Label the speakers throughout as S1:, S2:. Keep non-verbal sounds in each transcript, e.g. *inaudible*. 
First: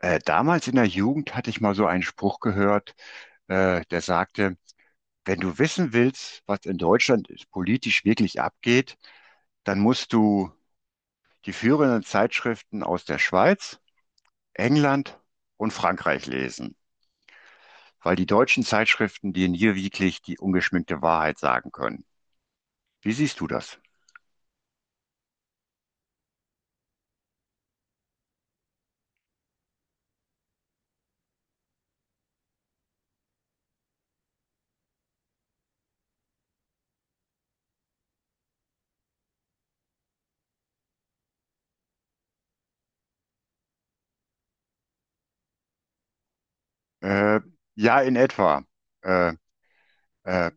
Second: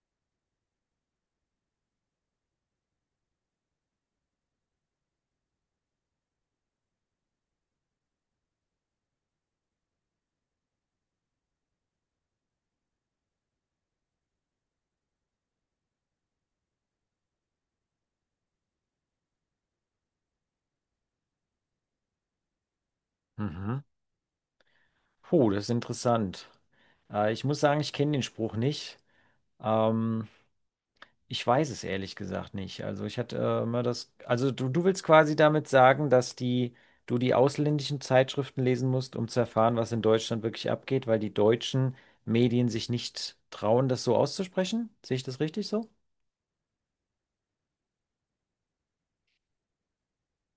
S1: Damals in der Jugend hatte ich mal so einen Spruch gehört, der sagte, wenn du wissen willst, was in Deutschland politisch wirklich abgeht, dann musst du die führenden Zeitschriften aus der Schweiz, England und Frankreich lesen, weil die deutschen Zeitschriften dir nie wirklich die ungeschminkte Wahrheit sagen können. Wie siehst du das?
S2: Mhm. Puh, das ist interessant. Ich muss sagen, ich kenne den Spruch nicht. Ähm, ich weiß es ehrlich gesagt nicht. Also ich hatte immer das. Also du willst quasi damit sagen, dass du die ausländischen Zeitschriften lesen musst, um zu erfahren, was in Deutschland wirklich abgeht, weil die deutschen Medien sich nicht trauen, das so auszusprechen? Sehe ich das richtig so?
S1: Äh, ja, in etwa. Äh, äh,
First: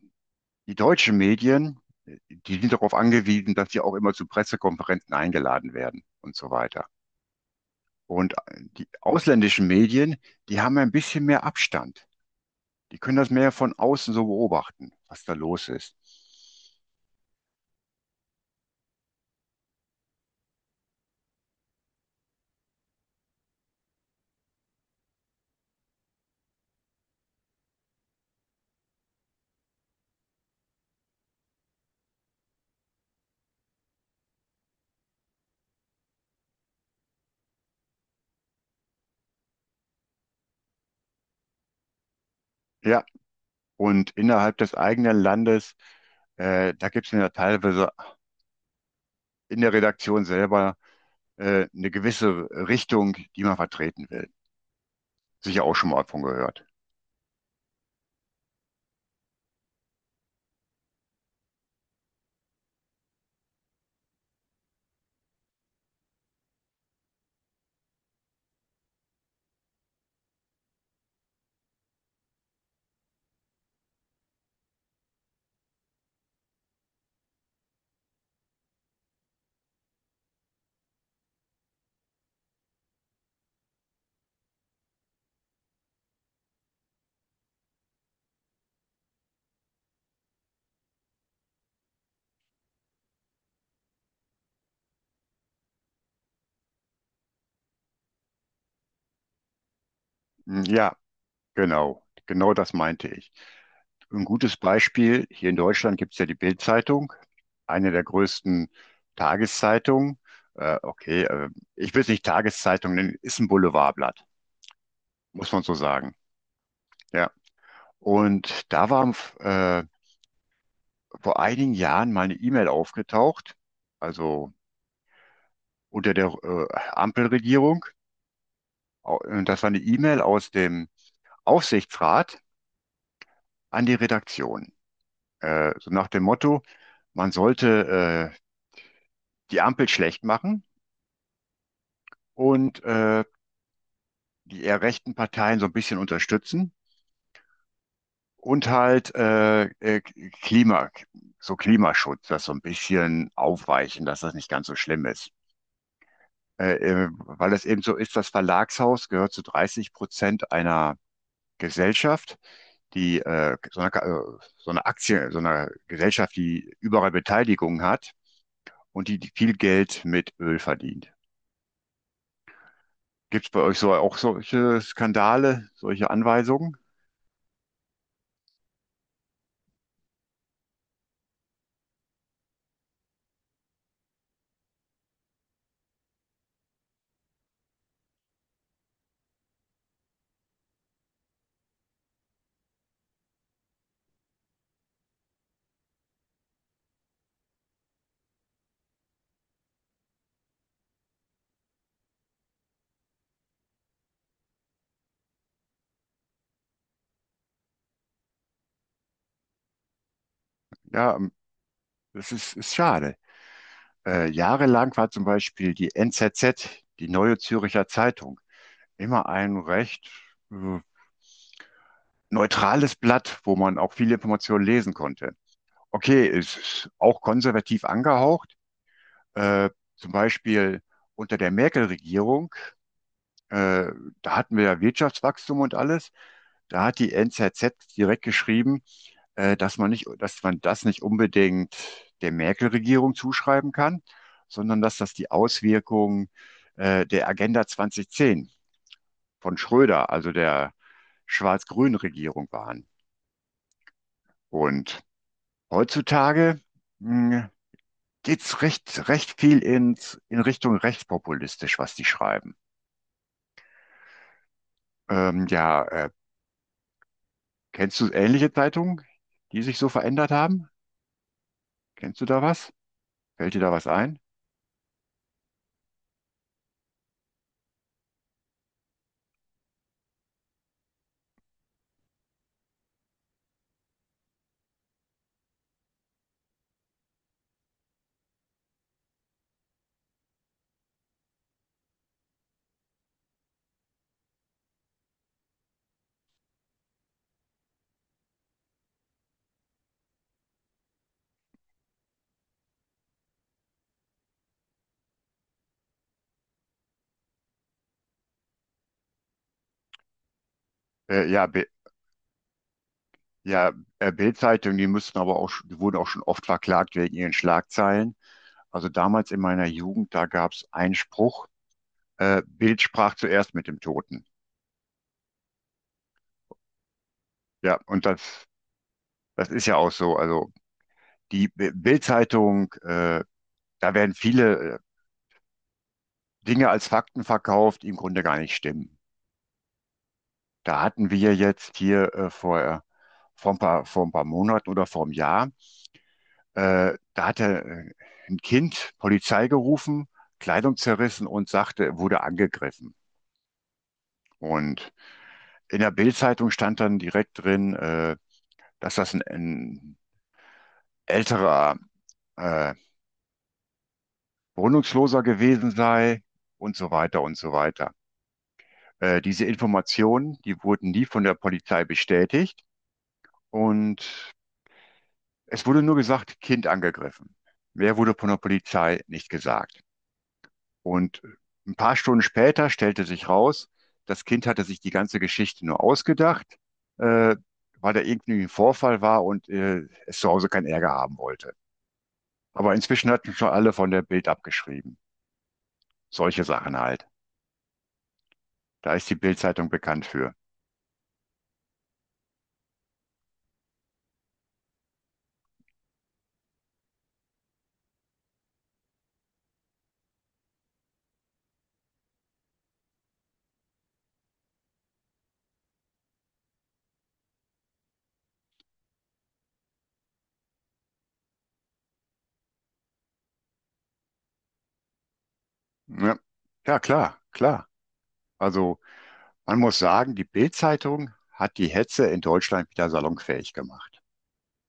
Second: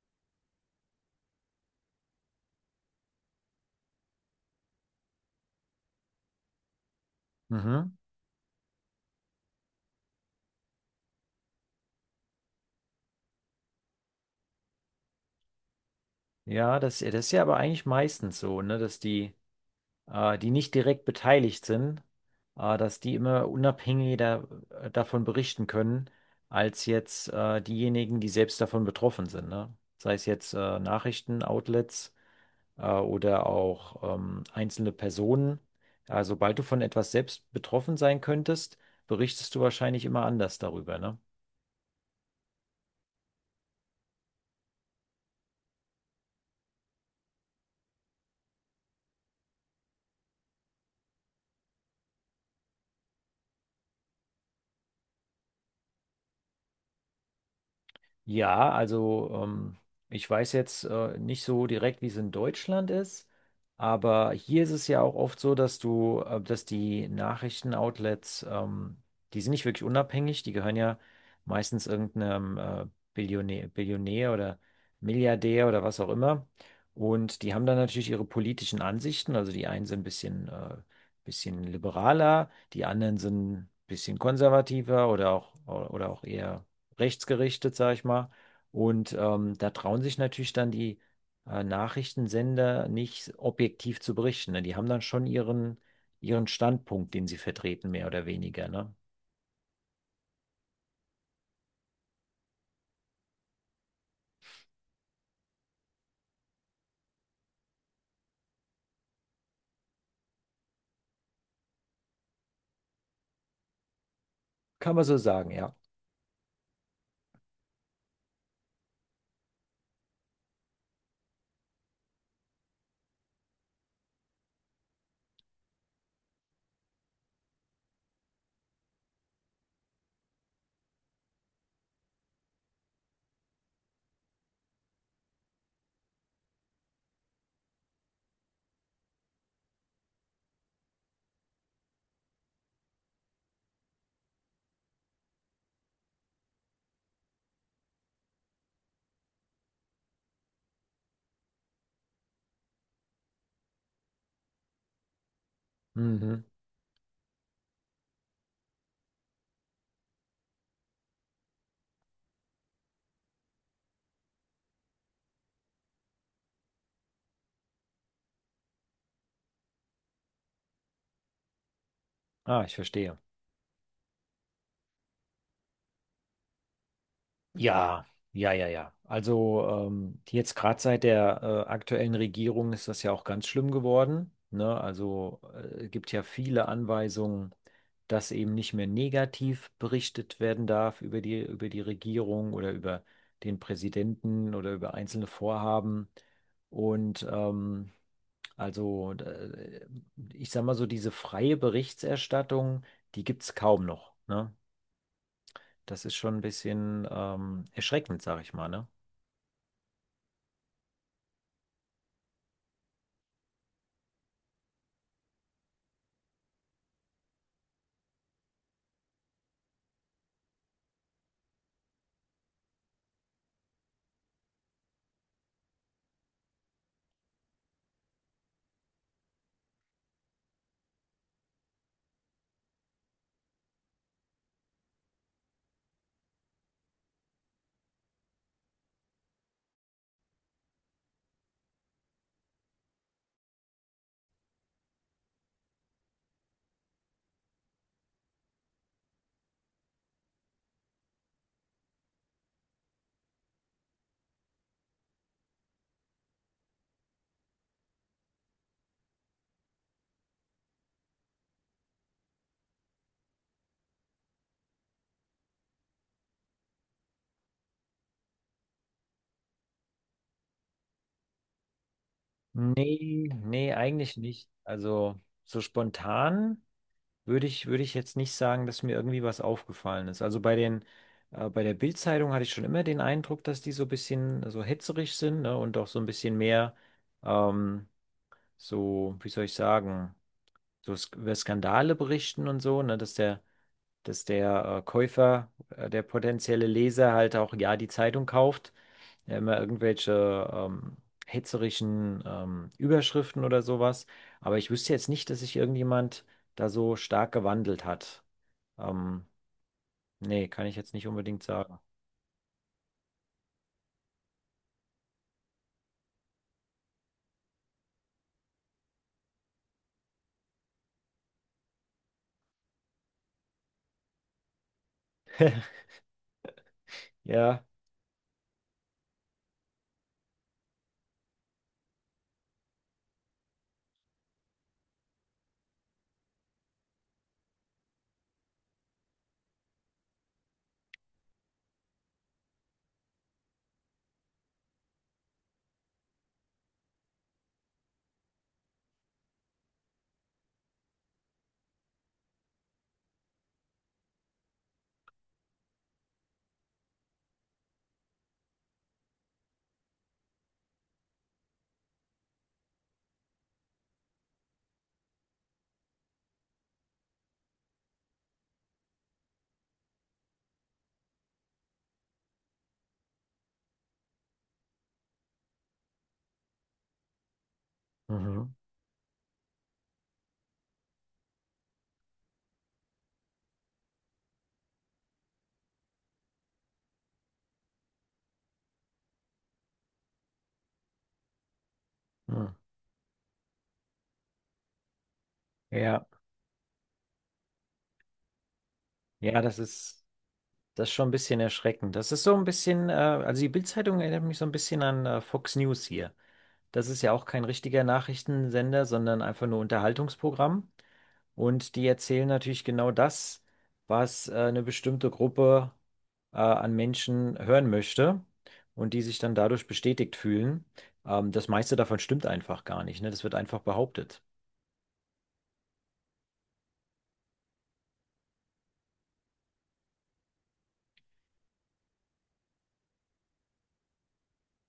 S1: die deutschen Medien, die sind darauf angewiesen, dass sie auch immer zu Pressekonferenzen eingeladen werden und so weiter.
S2: Mhm.
S1: Und die ausländischen Medien, die haben ein bisschen mehr Abstand. Die können das mehr von außen so beobachten, was da los ist.
S2: Ja, das ist ja aber eigentlich meistens so, ne, dass die die nicht direkt beteiligt sind, dass die immer unabhängiger davon berichten können, als jetzt diejenigen, die selbst davon betroffen sind, ne? Sei es jetzt Nachrichtenoutlets oder auch einzelne Personen. Ja, sobald du von etwas selbst betroffen sein könntest, berichtest du wahrscheinlich immer anders darüber, ne?
S1: Ja, und innerhalb des eigenen Landes, da gibt es ja teilweise in der Redaktion selber eine gewisse Richtung, die man vertreten will. Sicher auch schon mal davon gehört.
S2: Ja, also ich weiß jetzt nicht so direkt, wie es in Deutschland ist, aber hier ist es ja auch oft so, dass du, dass die Nachrichtenoutlets, die sind nicht wirklich unabhängig, die gehören ja meistens irgendeinem Billionär, Billionär oder Milliardär oder was auch immer. Und die haben dann natürlich ihre politischen Ansichten, also die einen sind ein bisschen, bisschen liberaler, die anderen sind ein bisschen konservativer oder auch eher rechtsgerichtet, sag ich mal. Und da trauen sich natürlich dann die Nachrichtensender nicht objektiv zu berichten. Ne? Die haben dann schon ihren Standpunkt, den sie vertreten, mehr oder weniger. Ne?
S1: Hm, ja, genau. Genau das meinte ich. Ein gutes Beispiel, hier in Deutschland gibt es ja die Bild-Zeitung, eine der größten Tageszeitungen. Okay, ich will es nicht Tageszeitung nennen, ist ein Boulevardblatt,
S2: Kann man so
S1: muss
S2: sagen,
S1: man so
S2: ja.
S1: sagen. Ja. Und da war äh, vor einigen Jahren mal eine E-Mail aufgetaucht, also unter der Ampelregierung. Und das war eine E-Mail aus dem Aufsichtsrat an die Redaktion. So nach dem Motto, man sollte die Ampel schlecht machen und die eher rechten Parteien so ein bisschen unterstützen und halt Klima, so Klimaschutz, das so ein bisschen aufweichen, dass das nicht ganz so schlimm ist.
S2: Mhm.
S1: äh, weil es eben so ist, das Verlagshaus gehört zu 30% einer Gesellschaft, die so eine Aktie, so eine Gesellschaft, die überall Beteiligung hat und die viel Geld mit Öl verdient.
S2: Ah, ich verstehe.
S1: Gibt es bei euch so auch solche Skandale, solche Anweisungen?
S2: Ja, ja, ja, ja. Also jetzt gerade seit der aktuellen Regierung ist das ja auch ganz schlimm geworden. Ne? Also gibt ja viele Anweisungen, dass eben nicht mehr negativ berichtet werden darf über über die Regierung oder über den Präsidenten oder über einzelne Vorhaben. Und also ich sag mal so, diese freie Berichterstattung, die gibt es kaum noch. Ne? Das ist schon ein bisschen erschreckend, sag ich mal, ne?
S1: Ja, das ist schade. Jahrelang war zum Beispiel die NZZ, die Neue Zürcher Zeitung, immer ein recht äh, neutrales Blatt, wo man auch viele Informationen lesen konnte. Okay, es ist auch konservativ angehaucht. Äh, zum Beispiel unter der Merkel-Regierung, äh, da hatten wir ja Wirtschaftswachstum und alles. Da hat die NZZ direkt geschrieben, dass man nicht, dass man das nicht unbedingt der Merkel-Regierung zuschreiben kann, sondern dass das die Auswirkung der Agenda 2010 von Schröder, also der schwarz-grünen Regierung waren. Und heutzutage hm, geht's recht, recht viel in Richtung rechtspopulistisch, was die schreiben. Ja, kennst du ähnliche Zeitungen, die sich so verändert haben? Kennst du da was?
S2: Nee,
S1: Fällt dir da
S2: nee,
S1: was
S2: eigentlich
S1: ein?
S2: nicht. Also so spontan würde ich jetzt nicht sagen, dass mir irgendwie was aufgefallen ist. Also bei bei der Bild-Zeitung hatte ich schon immer den Eindruck, dass die so ein bisschen so hetzerig sind, ne? Und auch so ein bisschen mehr ähm, so, wie soll ich sagen, so Sk über Skandale berichten und so, ne? Dass der Käufer, der potenzielle Leser halt auch ja die Zeitung kauft, ja, immer irgendwelche hetzerischen Überschriften oder sowas. Aber ich wüsste jetzt nicht, dass sich irgendjemand da so stark gewandelt hat. Ähm, Nee, kann ich jetzt nicht
S1: Äh,
S2: unbedingt
S1: ja,
S2: sagen.
S1: ja, Bild-Zeitung, die müssten aber auch, die wurden auch schon oft verklagt wegen ihren Schlagzeilen. Also damals in meiner Jugend, da gab's einen Spruch, Bild sprach zuerst mit dem Toten.
S2: *laughs* Ja.
S1: Ja, und das ist ja auch so. Also die Bild-Zeitung, da werden viele Dinge als Fakten verkauft, die im Grunde gar nicht stimmen. Da hatten wir jetzt hier vor ein paar Monaten oder vor einem Jahr, da hatte ein Kind Polizei gerufen, Kleidung zerrissen und sagte, er wurde angegriffen. Und in der Bild-Zeitung stand dann direkt drin, dass das ein älterer äh, Wohnungsloser gewesen sei und so weiter und so weiter. Diese Informationen, die wurden nie von der Polizei bestätigt und es wurde nur gesagt, Kind angegriffen. Mehr wurde von der
S2: Mhm.
S1: Polizei nicht gesagt. Und ein paar Stunden später stellte sich raus, das Kind hatte sich die ganze Geschichte nur ausgedacht, äh, weil da irgendwie ein Vorfall war und es zu Hause keinen Ärger haben wollte.
S2: Hm.
S1: Aber inzwischen hatten schon alle von der Bild abgeschrieben.
S2: Ja,
S1: Solche Sachen halt. Da ist die
S2: ja,
S1: Bild-Zeitung bekannt für.
S2: das ist schon ein bisschen erschreckend. Das ist so ein bisschen, also die Bildzeitung erinnert mich so ein bisschen an Fox News hier. Das ist ja auch kein richtiger Nachrichtensender, sondern einfach nur Unterhaltungsprogramm. Und die erzählen natürlich genau das, was eine bestimmte Gruppe an Menschen hören möchte und die sich dann dadurch bestätigt fühlen. Das meiste davon stimmt einfach gar nicht, ne? Das wird einfach behauptet.
S1: Ja, ja, klar, klar. Also man muss sagen, die Bild-Zeitung hat die Hetze in Deutschland wieder salonfähig gemacht.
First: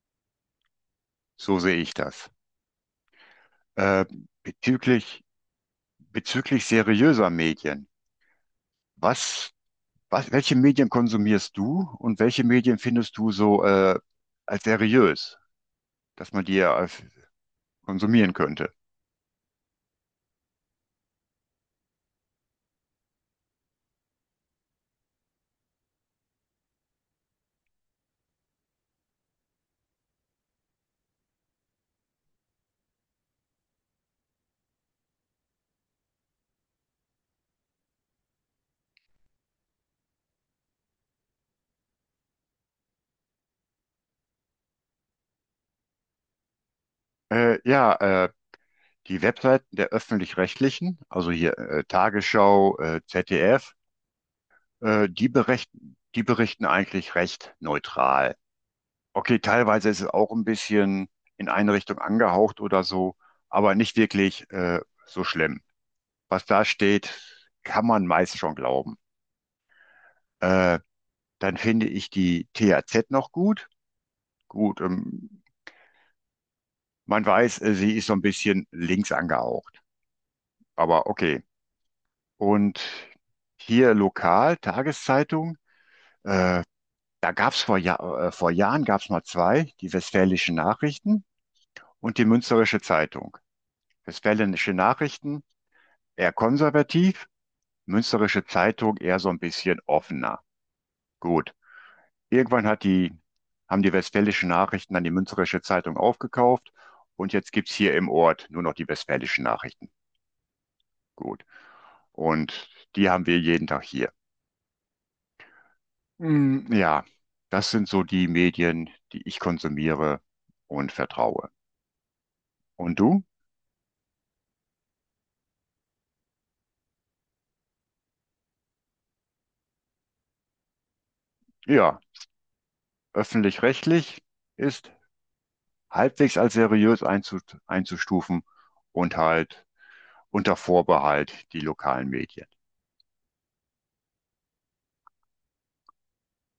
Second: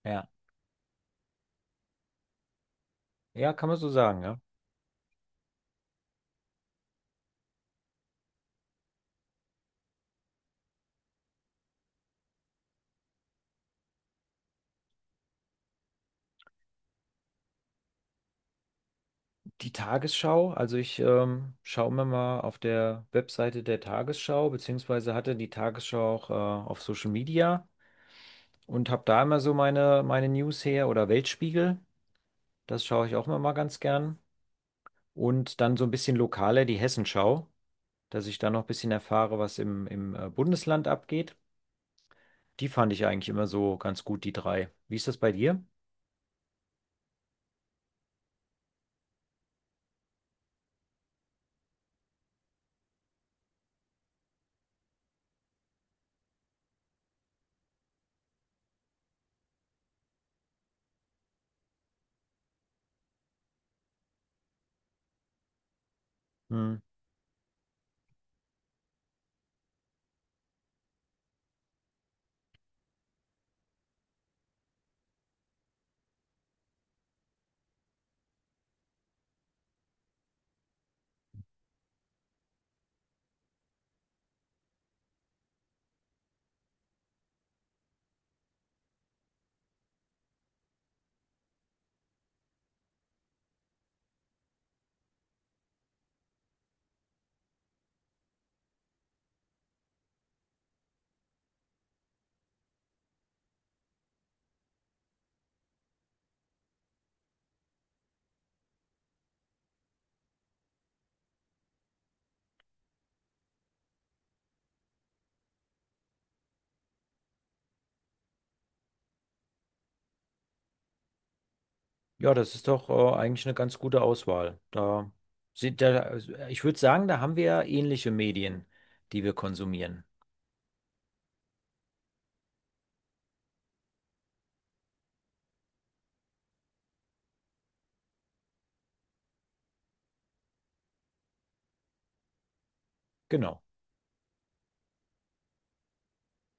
S2: Ja.
S1: So sehe ich das.
S2: Ja, kann man so
S1: Äh,
S2: sagen, ja.
S1: bezüglich, bezüglich seriöser Medien. Was, welche Medien konsumierst du und welche Medien findest du so als seriös, dass man die ja als konsumieren könnte?
S2: Die Tagesschau, also ich schaue mir mal auf der Webseite der Tagesschau, beziehungsweise hatte die Tagesschau auch auf Social Media. Und habe da immer so meine News her oder Weltspiegel. Das schaue ich auch immer mal ganz gern. Und dann so ein bisschen lokaler die Hessenschau, dass ich da noch ein bisschen erfahre, was im Bundesland abgeht. Die fand ich eigentlich immer so ganz gut, die drei. Wie ist das bei dir?
S1: Ja, die Webseiten der öffentlich-rechtlichen, also hier Tagesschau, ZDF, die berichten eigentlich recht neutral. Okay, teilweise ist es auch ein bisschen in eine Richtung angehaucht oder so, aber nicht wirklich so schlimm. Was da
S2: Hm.
S1: steht, kann man meist schon glauben. Äh, dann finde ich die THZ noch gut. Gut, man weiß, sie ist so ein bisschen links angehaucht, aber okay. Und hier lokal, Tageszeitung, da gab es vor Jahren gab es mal zwei, die Westfälischen Nachrichten und die Münsterische Zeitung. Westfälische Nachrichten eher konservativ, Münsterische Zeitung eher so ein bisschen offener. Gut. Irgendwann hat die, haben die Westfälischen Nachrichten dann die Münsterische Zeitung aufgekauft und jetzt gibt's hier im Ort nur noch die Westfälischen Nachrichten. Gut. Und die haben wir jeden Tag hier. Mm, ja, das sind so die Medien, die ich konsumiere und vertraue.
S2: Ja, das ist doch
S1: Und du?
S2: eigentlich eine ganz gute Auswahl. Ich würde sagen, da haben wir ähnliche Medien, die wir konsumieren.
S1: Ja, öffentlich-rechtlich ist halbwegs als seriös einzustufen und halt unter Vorbehalt die lokalen Medien.
S2: Genau.